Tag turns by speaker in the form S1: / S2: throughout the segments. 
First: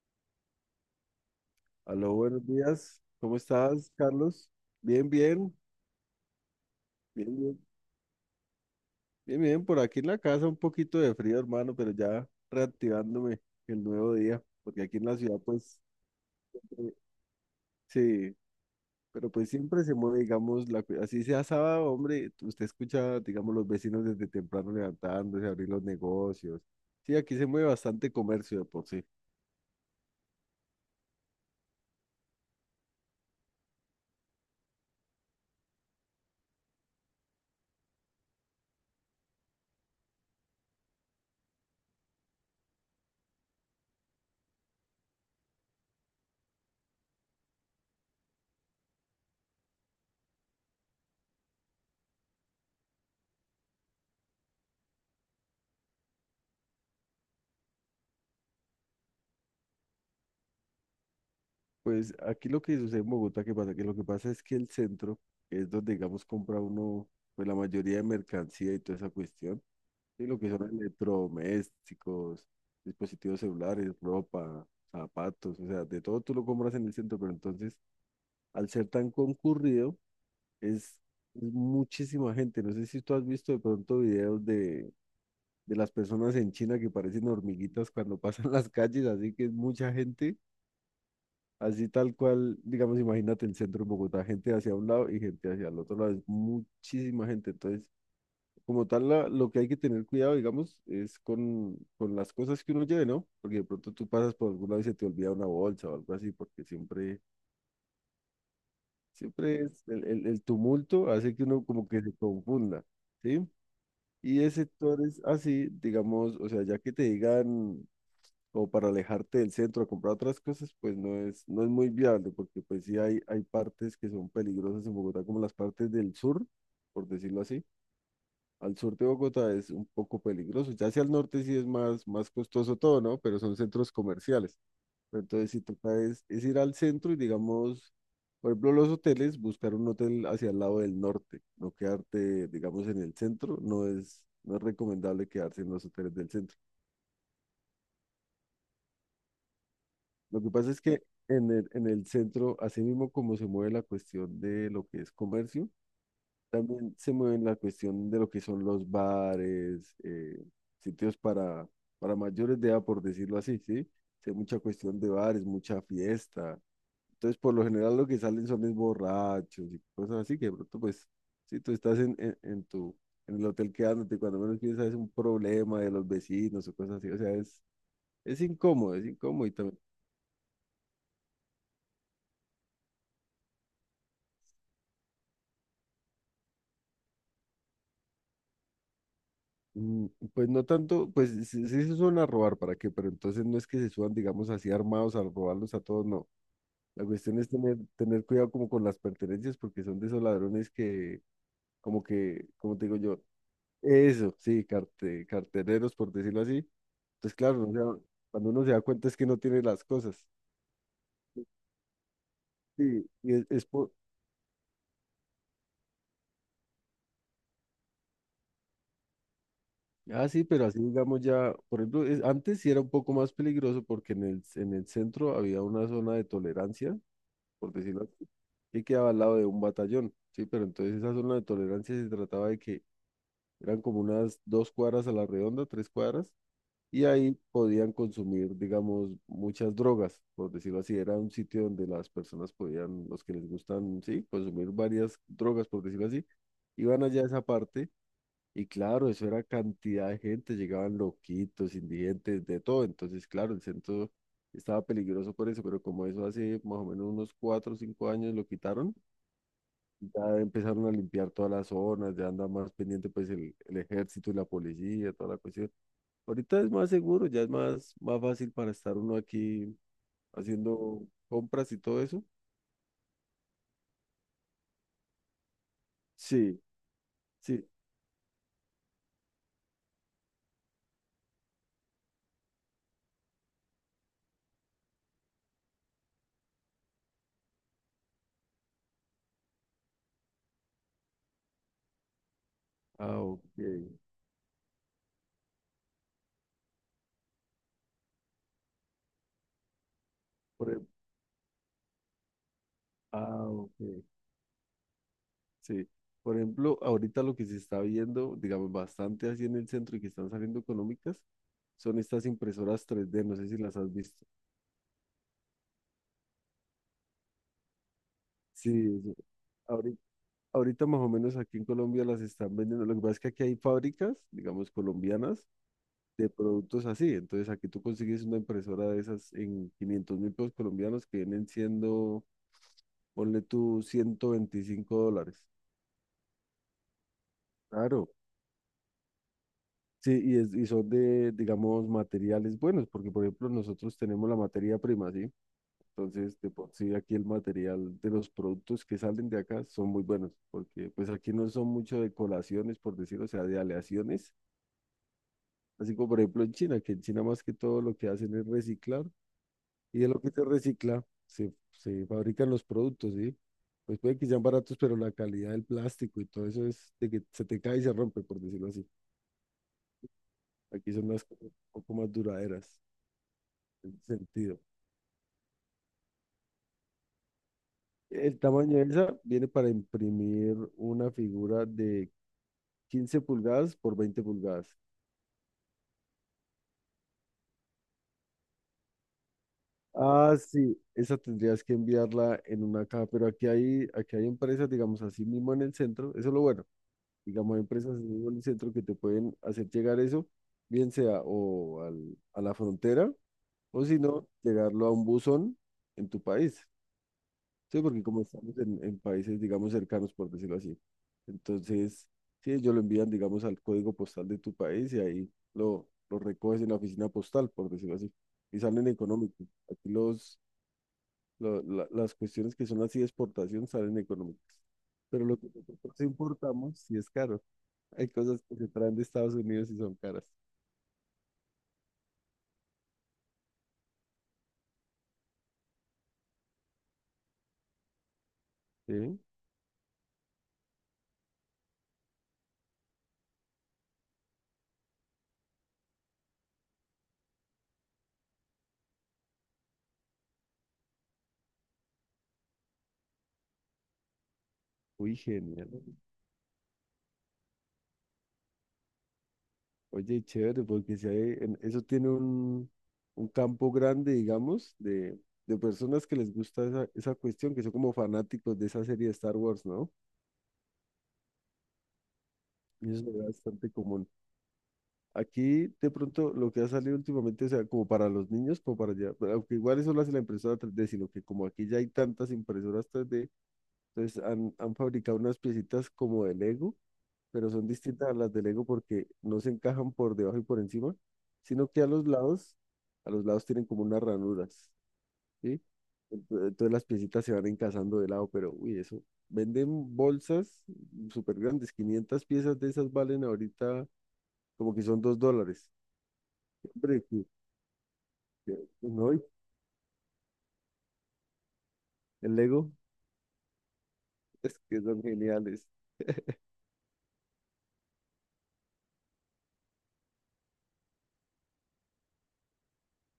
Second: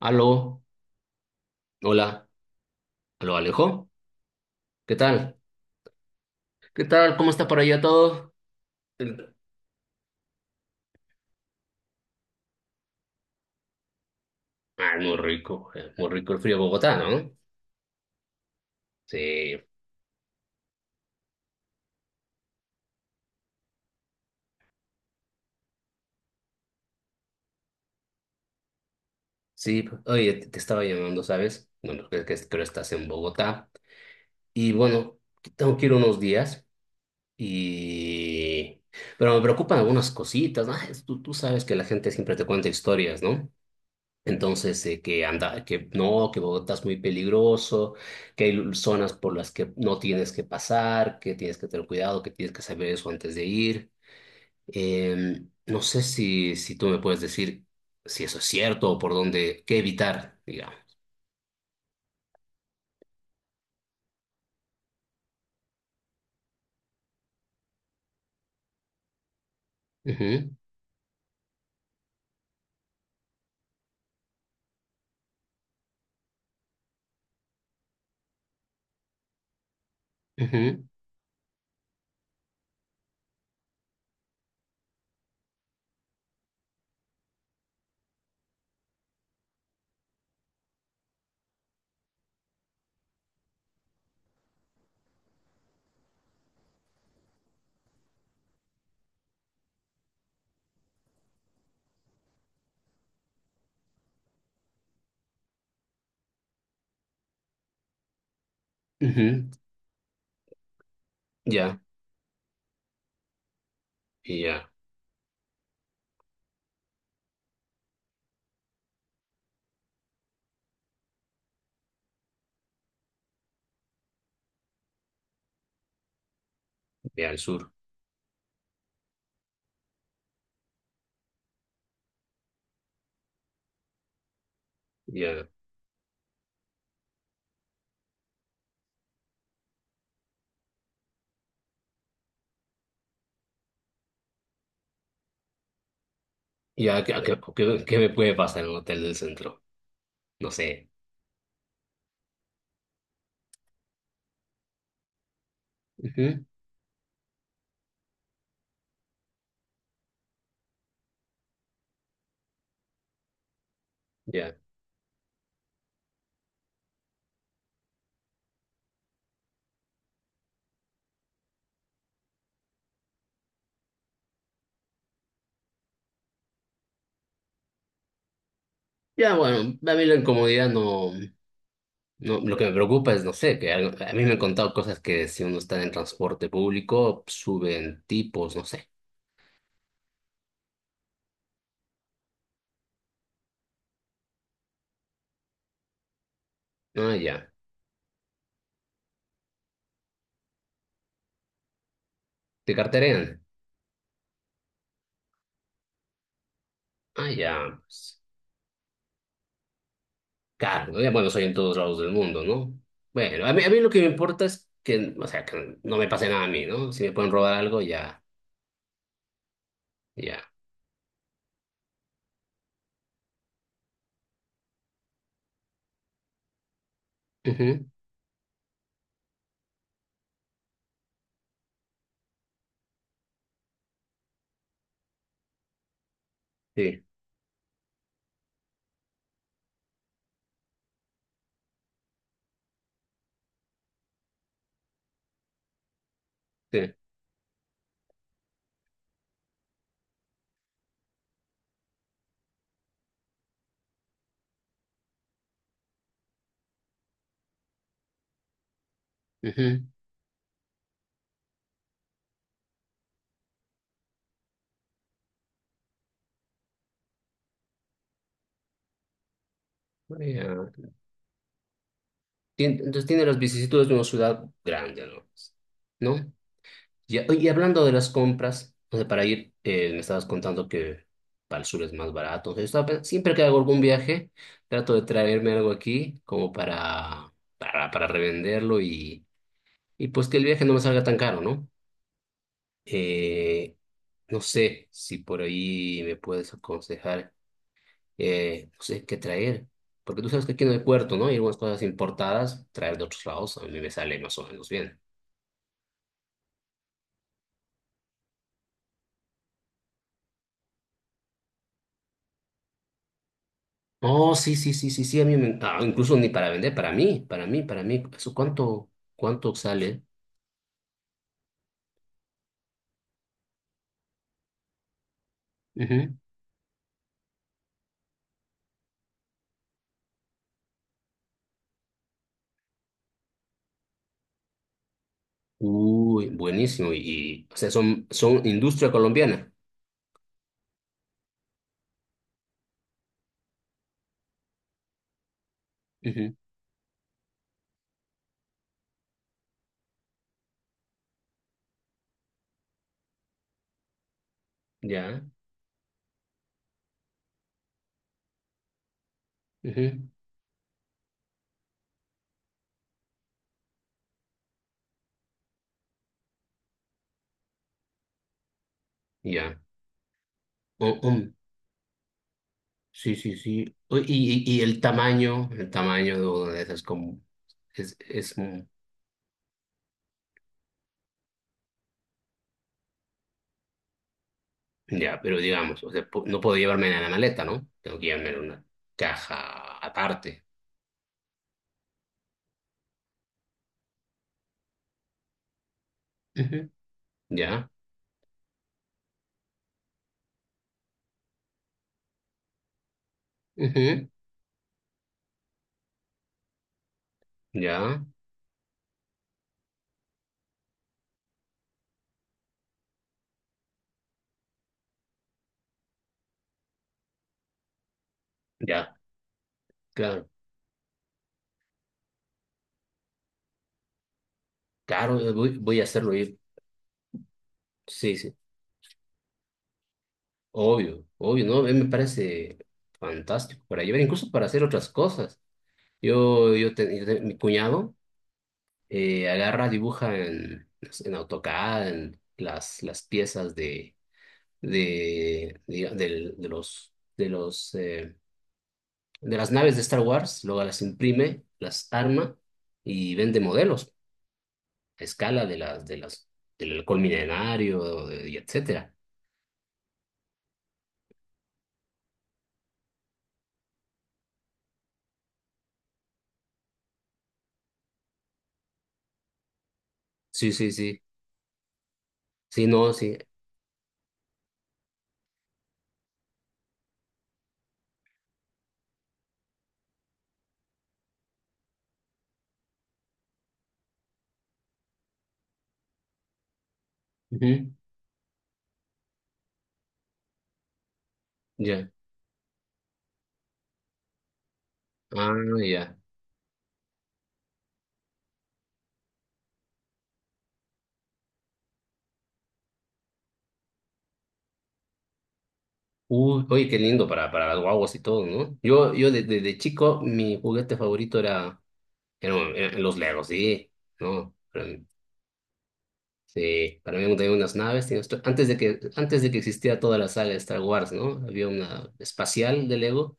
S1: Aló,
S2: Aló,
S1: hola,
S2: buenos días.
S1: aló
S2: ¿Cómo
S1: Alejo,
S2: estás, Carlos?
S1: ¿qué
S2: Bien,
S1: tal?
S2: bien,
S1: ¿Qué tal?
S2: bien,
S1: ¿Cómo está por
S2: bien,
S1: allá todo? El-
S2: bien, bien. Por aquí en la casa un poquito de frío, hermano, pero ya reactivándome el nuevo día, porque
S1: Ah,
S2: aquí en la ciudad, pues,
S1: muy rico el frío de
S2: eh,
S1: Bogotá, ¿no?
S2: sí, pero pues
S1: Sí,
S2: siempre se mueve, digamos, así sea sábado, hombre, usted escucha, digamos, los vecinos desde temprano levantándose, abrir los negocios. Sí, aquí se mueve bastante comercio de por sí.
S1: sí, oye, te estaba llamando, ¿sabes? Bueno, creo que estás en Bogotá. Y bueno, tengo que ir unos días y... Pero me preocupan algunas cositas, ¿no? Tú sabes que la gente siempre te cuenta historias, ¿no? Entonces, que anda, que no, que Bogotá es muy peligroso, que hay zonas por las que no tienes que pasar, que tienes que tener cuidado, que tienes que saber eso antes de ir. No sé si tú me puedes decir si eso es cierto o por dónde, qué evitar, digamos.
S2: Pues aquí lo que sucede en Bogotá, ¿que pasa? Que lo que pasa es que el centro es donde, digamos, compra uno, pues la mayoría de mercancía y toda esa cuestión. Y lo
S1: Ujú,
S2: que son electrodomésticos, dispositivos celulares, ropa, zapatos, o sea, de todo tú lo compras en el centro, pero entonces, al ser tan concurrido, es, es muchísima gente. No sé si tú has visto de pronto videos de las personas en China que parecen hormiguitas cuando pasan las calles, así que es mucha gente. Así tal cual, digamos, imagínate el centro de Bogotá, gente hacia un lado y gente hacia el otro lado, es muchísima gente. Entonces, como tal, lo que hay que tener cuidado, digamos, es con las cosas que uno lleve, ¿no? Porque de pronto tú pasas por algún lado y se te olvida una bolsa o algo así, porque siempre,
S1: ujú, ujú.
S2: siempre es el tumulto hace que uno
S1: Ya,
S2: como que se confunda, ¿sí? Y
S1: y
S2: de
S1: ya,
S2: sectores así, digamos, o sea, ya que te digan o para alejarte del centro a comprar otras cosas, pues no es muy viable, porque pues sí hay partes que son peligrosas en Bogotá, como las partes del sur, por
S1: ya al
S2: decirlo así.
S1: sur,
S2: Al sur de Bogotá es un poco peligroso, ya hacia el norte sí es más costoso todo, ¿no? Pero son centros comerciales. Pero
S1: ya,
S2: entonces si toca es ir al centro y digamos, por ejemplo, los hoteles, buscar un hotel hacia el lado del norte, no quedarte, digamos, en el centro, no es recomendable quedarse en los hoteles del centro.
S1: ya, ¿qué, qué me puede pasar en un hotel del centro?
S2: Lo
S1: No
S2: que pasa es
S1: sé.
S2: que en el centro, así mismo como se mueve la cuestión de lo que es comercio,
S1: Ujú,
S2: también se mueve la cuestión de lo que son los bares, sitios para mayores de edad, por decirlo así, ¿sí? Sí, hay
S1: ya,
S2: mucha cuestión de bares, mucha fiesta. Entonces, por lo general, lo que salen son es borrachos y cosas así, que de pronto, pues, si tú estás en en el hotel quedándote, cuando menos piensas es un problema de los vecinos o cosas así, o sea, es
S1: ya,
S2: incómodo y
S1: bueno,
S2: también.
S1: a mí la incomodidad no. No, lo que me preocupa es, no sé, que a mí me han contado cosas que si uno está en transporte público, suben tipos, no sé.
S2: Mm. Pues no tanto, pues sí, sí se suelen a robar, ¿para qué? Pero entonces no es que se suban, digamos, así armados a robarlos a todos, no. La
S1: Ah,
S2: cuestión es
S1: ya.
S2: tener cuidado como con las pertenencias, porque son de esos ladrones que,
S1: Te
S2: como te digo yo,
S1: carterean.
S2: eso, sí, cartereros, por decirlo así.
S1: Ah,
S2: Entonces, claro, o
S1: ya,
S2: sea,
S1: pues.
S2: cuando uno se da cuenta es que no tiene las cosas.
S1: Claro, ya, bueno, soy en todos lados del mundo, ¿no?
S2: Sí, y
S1: Bueno,
S2: es,
S1: a mí,
S2: es
S1: a mí lo
S2: por.
S1: que me importa es que, o sea, que no me pase nada a mí, ¿no? Si me pueden robar algo, ya,
S2: Ah,
S1: ya.
S2: sí, pero así digamos ya, por ejemplo, es- antes sí era un poco más peligroso porque en el centro había una zona de tolerancia por
S1: Ujú,
S2: decirlo así, que quedaba al lado de un batallón, ¿sí? Pero entonces esa zona de tolerancia se trataba de que eran como unas 2 cuadras a la redonda, 3 cuadras,
S1: sí,
S2: y ahí podían consumir, digamos, muchas drogas, por decirlo así. Era un sitio donde las personas podían, los que les gustan, sí, consumir varias drogas, por decirlo así,
S1: sí.
S2: iban allá a esa parte y claro, eso era cantidad de gente, llegaban loquitos, indigentes, de todo. Entonces, claro, el centro estaba peligroso por eso, pero como eso hace más o menos unos 4 o 5 años lo quitaron,
S1: Ujú,
S2: ya empezaron a limpiar todas las zonas, ya anda más pendiente pues el ejército y la policía, toda la cuestión. Ahorita es más seguro, ya es más, más fácil para estar uno aquí
S1: ah, ya.
S2: haciendo compras y todo eso.
S1: Entonces tiene las vicisitudes de una ciudad grande, ¿no? ¿No?
S2: Sí,
S1: Ya, oye, y
S2: sí.
S1: hablando de las compras, o sea, para ir, me estabas contando que para el sur es más barato. O sea, yo estaba siempre que hago algún viaje, trato de traerme algo aquí como para revenderlo y pues que el viaje no me salga tan caro, ¿no?
S2: Ah, ok.
S1: Eh, no sé si por ahí me puedes aconsejar, no sé qué traer. Porque tú sabes que aquí
S2: Por
S1: no hay
S2: ej-
S1: puerto, ¿no? Hay algunas cosas importadas, traer de otros
S2: ah,
S1: lados, a mí
S2: ok.
S1: me sale más o menos bien.
S2: Sí. Por ejemplo, ahorita lo que se está viendo, digamos, bastante así en el centro y que están saliendo económicas, son estas impresoras tres d, no sé si las has visto.
S1: Oh, sí, sí, sí, sí, sí, a mí me encanta. Incluso ni para vender, para mí, para mí, para mí. ¿Eso
S2: Sí,
S1: cuánto,
S2: eso.
S1: cuánto
S2: ahori-
S1: sale?
S2: Ahorita, más o menos aquí en Colombia las están vendiendo. Lo que pasa es que aquí hay fábricas, digamos, colombianas
S1: Ujú.
S2: de productos así. Entonces aquí tú consigues una impresora de esas en 500.000 pesos colombianos que vienen siendo, ponle tú, $125.
S1: Uy, buenísimo. Y, o sea, son,
S2: Claro,
S1: son industria colombiana.
S2: sí, y, es- y son de, digamos, materiales buenos, porque por ejemplo nosotros tenemos la materia prima, ¿sí?
S1: Ujú.
S2: Entonces, de por sí aquí el material de los productos que salen de acá son muy buenos, porque pues aquí no son mucho de colaciones, por decirlo o sea, de aleaciones,
S1: Ya,
S2: así como por ejemplo en China, que en China más que todo lo que hacen es reciclar, y de
S1: ujú,
S2: lo que se recicla se, se fabrican los productos, ¿sí? Pues puede que sean baratos, pero la calidad del plástico y todo eso es de que se te cae y se rompe, por decirlo así.
S1: ya.
S2: Aquí
S1: Oh,
S2: son
S1: oh,
S2: las cosas un poco más duraderas
S1: sí, sí, sí.
S2: en
S1: Oh,
S2: ese
S1: y
S2: sentido.
S1: el tamaño de una de esas como es
S2: El tamaño de esa viene para imprimir una figura de 15 pulgadas por 20 pulgadas.
S1: ya, pero digamos, o sea, no puedo llevarme en la maleta, ¿no? Tengo que llevarme en una caja
S2: Ah,
S1: aparte.
S2: sí, esa tendrías que enviarla en una caja, pero aquí hay empresas, digamos, así mismo en el centro, eso es lo bueno,
S1: Ujú.
S2: digamos, hay
S1: Ya,
S2: empresas así mismo en el centro que te pueden hacer llegar eso, bien sea o al- a la frontera, o si
S1: ujú,
S2: no, llegarlo a un buzón en tu país. Sí,
S1: ya,
S2: porque como estamos en países, digamos, cercanos, por decirlo así. Entonces, sí, ellos lo envían, digamos, al código postal de tu país y ahí lo, recoges en la oficina postal, por decirlo así. Y salen
S1: ya,
S2: económicos. Aquí
S1: claro.
S2: los, las cuestiones que son así de exportación salen económicas.
S1: Claro,
S2: Pero
S1: yo
S2: lo que
S1: voy, voy a
S2: nosotros
S1: hacerlo ir.
S2: importamos sí es caro. Hay
S1: Sí, sí,
S2: cosas que se traen de Estados Unidos y son caras.
S1: obvio, obvio, ¿no? A mí me parece fantástico para llevar, incluso para hacer otras cosas. Mi cuñado
S2: Sí,
S1: agarra, dibuja en AutoCAD, en las piezas de, de los de las naves de Star Wars, luego las imprime, las arma y vende modelos a
S2: uy,
S1: escala de
S2: genial.
S1: las, de las, del halcón milenario, y etcétera.
S2: Oye, chévere, porque si hay, eso tiene un, campo grande, digamos, de personas que les gusta esa cuestión, que son como fanáticos de esa serie de Star Wars, ¿no?
S1: Sí, sí, sí. Sí,
S2: Y
S1: no,
S2: eso
S1: sí.
S2: es bastante común. Aquí, de pronto, lo que ha salido últimamente, o sea, como para los niños, como para allá, aunque igual eso lo hace la impresora 3D, sino que como aquí ya hay tantas impresoras tres d entonces han fabricado unas piecitas como de Lego, pero son
S1: Ujú,
S2: distintas a las de Lego porque no se encajan por debajo y por encima, sino que
S1: ya.
S2: a los lados tienen como unas ranuras,
S1: Ah,
S2: ¿sí?
S1: ya.
S2: Entonces las piecitas se van encajando de lado, pero uy, eso. Venden bolsas súper grandes, 500 piezas de esas valen ahorita como que son $2.
S1: Uy, oye, qué
S2: Hombre,
S1: lindo para las guaguas y todo, ¿no?
S2: no, y
S1: Desde chico, mi juguete favorito era,
S2: el
S1: eran
S2: Lego
S1: eran los Legos, sí, ¿no?
S2: es que son geniales,
S1: Sí, para mí tenía unas naves, tenía antes de que existiera toda la saga de Star Wars, ¿no? Había una espacial de Lego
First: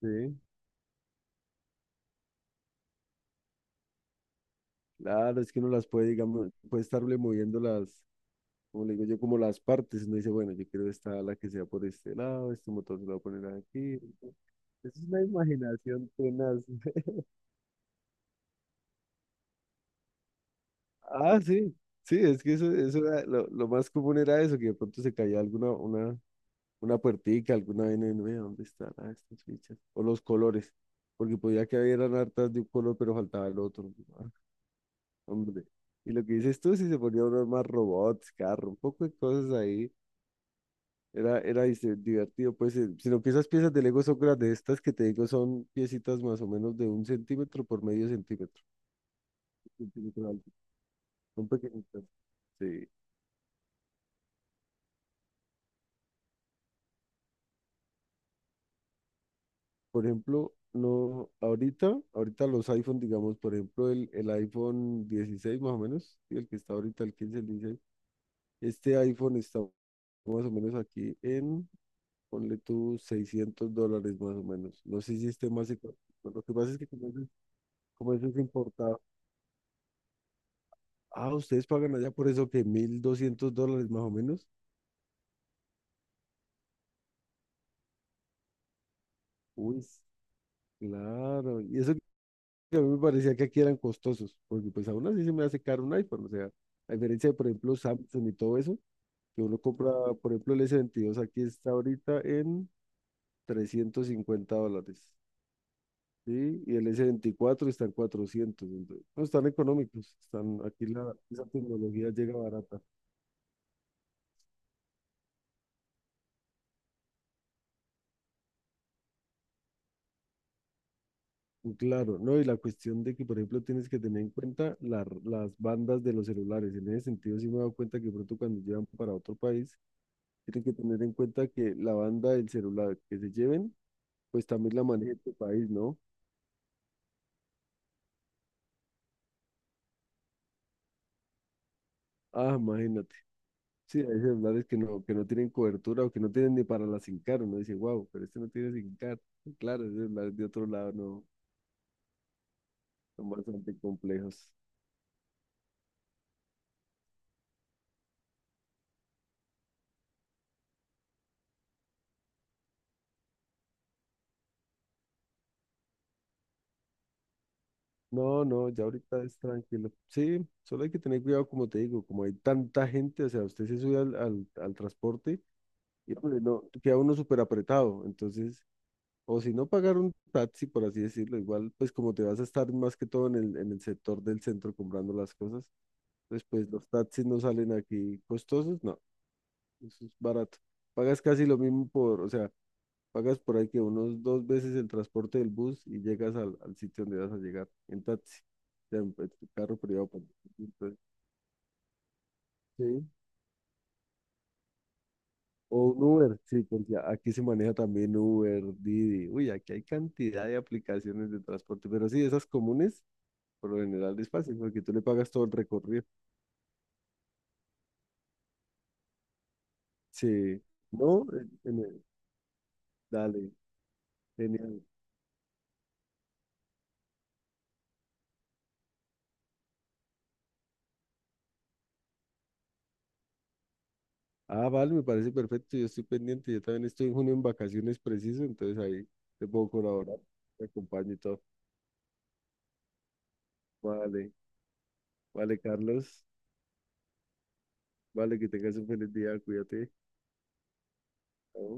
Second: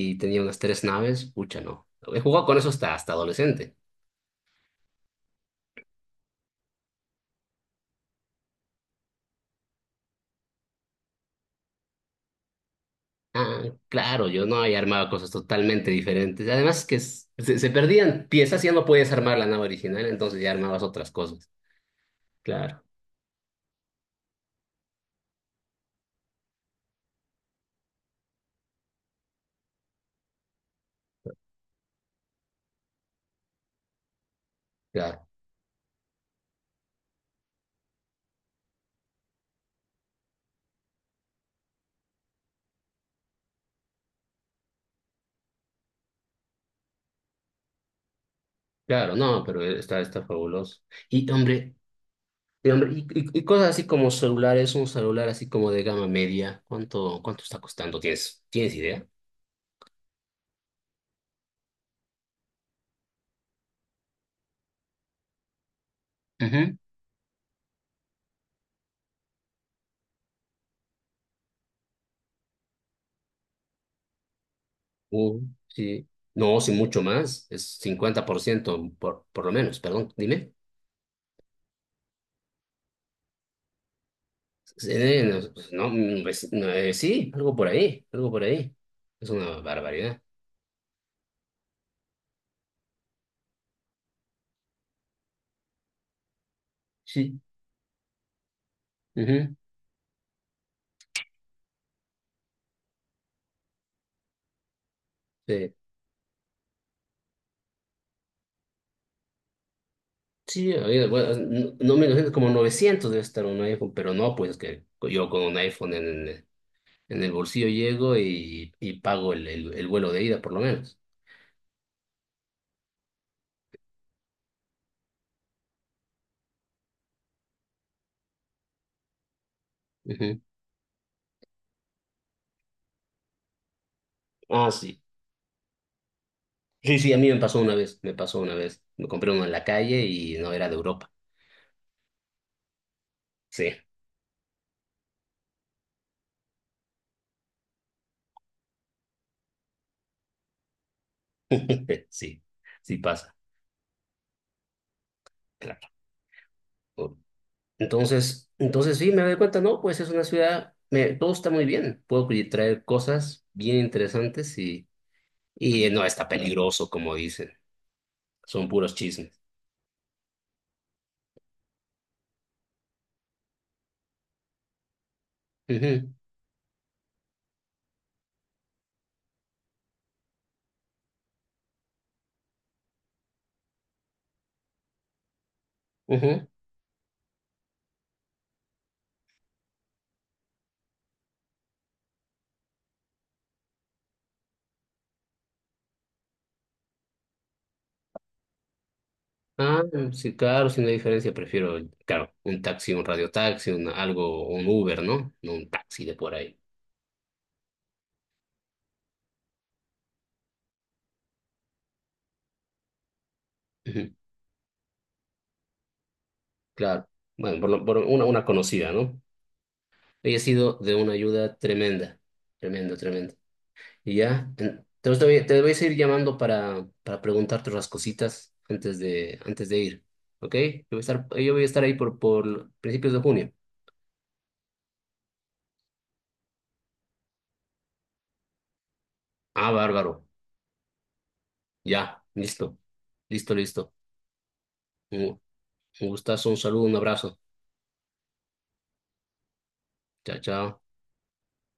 S2: ¿sí?
S1: tenía unas tres naves, pucha, ¿no? He jugado con eso hasta adolescente.
S2: Claro, es que uno las puede, digamos, puede estarle moviendo las, como le digo yo, como las partes, uno dice, bueno, yo quiero esta ala que sea por este lado, este motor se lo voy a poner
S1: Ah,
S2: aquí.
S1: claro, yo no había
S2: Es
S1: armado
S2: una
S1: cosas totalmente
S2: imaginación
S1: diferentes.
S2: tenaz.
S1: Además que s- se, se perdían piezas y ya no podías armar la nave original, entonces ya armabas otras
S2: Ah,
S1: cosas.
S2: sí, sí, es que eso,
S1: Claro,
S2: eso era, lo más común era eso, que de pronto se caía una puertica, alguna vaina, y uno, "Vea, ¿dónde están ah, estas fichas? O los colores, porque podía que hubieran hartas de un color, pero faltaba el otro. Ah,
S1: claro,
S2: hombre. Y lo que dices tú, si se ponía unos más robots, carro, un poco de cosas ahí. Era, era dice, divertido, pues sino que esas piezas de Lego son grandes, estas que te digo son piecitas más o menos de un centímetro por medio centímetro,
S1: claro, no, pero
S2: un
S1: está,
S2: centímetro
S1: está
S2: de alto,
S1: fabuloso. Y
S2: son
S1: hombre,
S2: pequeñitas. Sí.
S1: y cosas así como celulares, un celular así como de gama media, ¿cuánto está costando? ¿Tienes idea?
S2: Por ejemplo, no, ahorita, ahorita los iPhone, digamos, por ejemplo, el iPhone 16 más o menos, y el que está
S1: Ujú.
S2: ahorita, el 15, el 16, este iPhone está más o menos aquí en, ponle tú $600 más o menos, no sé si
S1: Uh,
S2: esté más económico,
S1: sí.
S2: lo que
S1: No, sí,
S2: pasa es que
S1: mucho más. Es
S2: como
S1: cincuenta
S2: eso es
S1: por ciento
S2: importado.
S1: por lo menos, perdón, dime.
S2: Ah, ustedes pagan allá por eso que $1.200 más o menos.
S1: No, pues, no, pues, no, sí, algo por ahí, algo por ahí. Es una
S2: Uy,
S1: barbaridad.
S2: claro. Y eso que a mí me parecía que aquí eran costosos, porque pues aún así se me hace caro un iPhone. O sea, a diferencia de,
S1: Sí.
S2: por ejemplo, Samsung y todo eso, que
S1: Ujú,
S2: uno compra, por ejemplo, el S22 aquí está ahorita en $350.
S1: sí,
S2: Sí, y el S24 está en 400. Entonces, no, están económicos. Están,
S1: sí,
S2: aquí
S1: bueno,
S2: esa
S1: no, me
S2: tecnología
S1: lo
S2: llega
S1: como
S2: barata.
S1: 900 debe estar un iPhone, pero no, pues que yo con un iPhone en el bolsillo llego y pago el vuelo de ida, por lo menos.
S2: Claro, ¿no? Y la cuestión de que, por ejemplo, tienes que tener en cuenta las bandas de los celulares. En ese sentido, sí me he dado cuenta que pronto cuando llevan para otro país,
S1: Ujú.
S2: tienen que tener en cuenta que la banda del celular que se lleven, pues
S1: Ah,
S2: también la
S1: sí.
S2: maneja tu país, ¿no?
S1: Sí, sí, a mí me pasó una vez, me pasó una vez. Me compré uno en la calle y no era de Europa.
S2: Ah, imagínate.
S1: Sí,
S2: Sí, hay celulares que no tienen cobertura o que no tienen ni para la SIM card. Uno dice, wow, pero este no tiene SIM card. Y claro, esos celulares de otro lado no
S1: sí, sí
S2: son
S1: pasa,
S2: bastante complejos.
S1: claro. Entonces sí, me doy cuenta, no, pues es una ciudad, todo está muy bien, puedo traer cosas bien interesantes y no está peligroso, como dicen,
S2: No, no,
S1: son
S2: ya
S1: puros
S2: ahorita
S1: chismes.
S2: es tranquilo. Sí, solo hay que tener cuidado, como te digo, como hay tanta gente, o sea, usted se sube al transporte
S1: Ujú,
S2: y pues, no, queda uno súper apretado. Entonces, o si no pagar un taxi, por así decirlo, igual, pues como te vas a estar más que todo en el sector del centro comprando las cosas, pues,
S1: ujú.
S2: pues los taxis no salen aquí costosos, no, eso es barato. Pagas casi lo mismo por, o sea, pagas por ahí que unos dos veces el transporte del bus y llegas al, al sitio donde vas a llegar, en taxi, o sea, en tu carro
S1: Ah,
S2: privado pues.
S1: sí, claro, sin la
S2: Entonces,
S1: diferencia, prefiero, claro, un taxi, un
S2: sí.
S1: radiotaxi, un, algo, un Uber, ¿no? No un
S2: O un
S1: taxi de por
S2: Uber,
S1: ahí.
S2: sí, porque aquí se maneja también Uber, Didi. Uy, aquí hay cantidad de aplicaciones de transporte, pero sí, esas comunes, por lo
S1: Ujú,
S2: general es fácil, porque tú le pagas todo el recorrido.
S1: claro, bueno, por una conocida, ¿no? Ella ha
S2: Sí,
S1: sido de una
S2: no,
S1: ayuda tremenda, tremendo, tremendo.
S2: dale,
S1: Y ya,
S2: genial.
S1: entonces te voy a seguir llamando para preguntarte otras cositas antes de ir. ¿Ok? Yo voy a estar ahí por principios de junio.
S2: Ah, vale, me parece perfecto, yo estoy pendiente, yo también estoy en junio en vacaciones preciso, entonces ahí te puedo
S1: Ah,
S2: colaborar,
S1: bárbaro.
S2: te acompaño y todo.
S1: Ya, listo. Listo, listo.
S2: Vale,
S1: Un,
S2: vale,
S1: un
S2: Carlos.
S1: gustazo, un saludo, un abrazo.
S2: Vale, que tengas un feliz día. Cuídate.
S1: Chao, chao.
S2: Chao.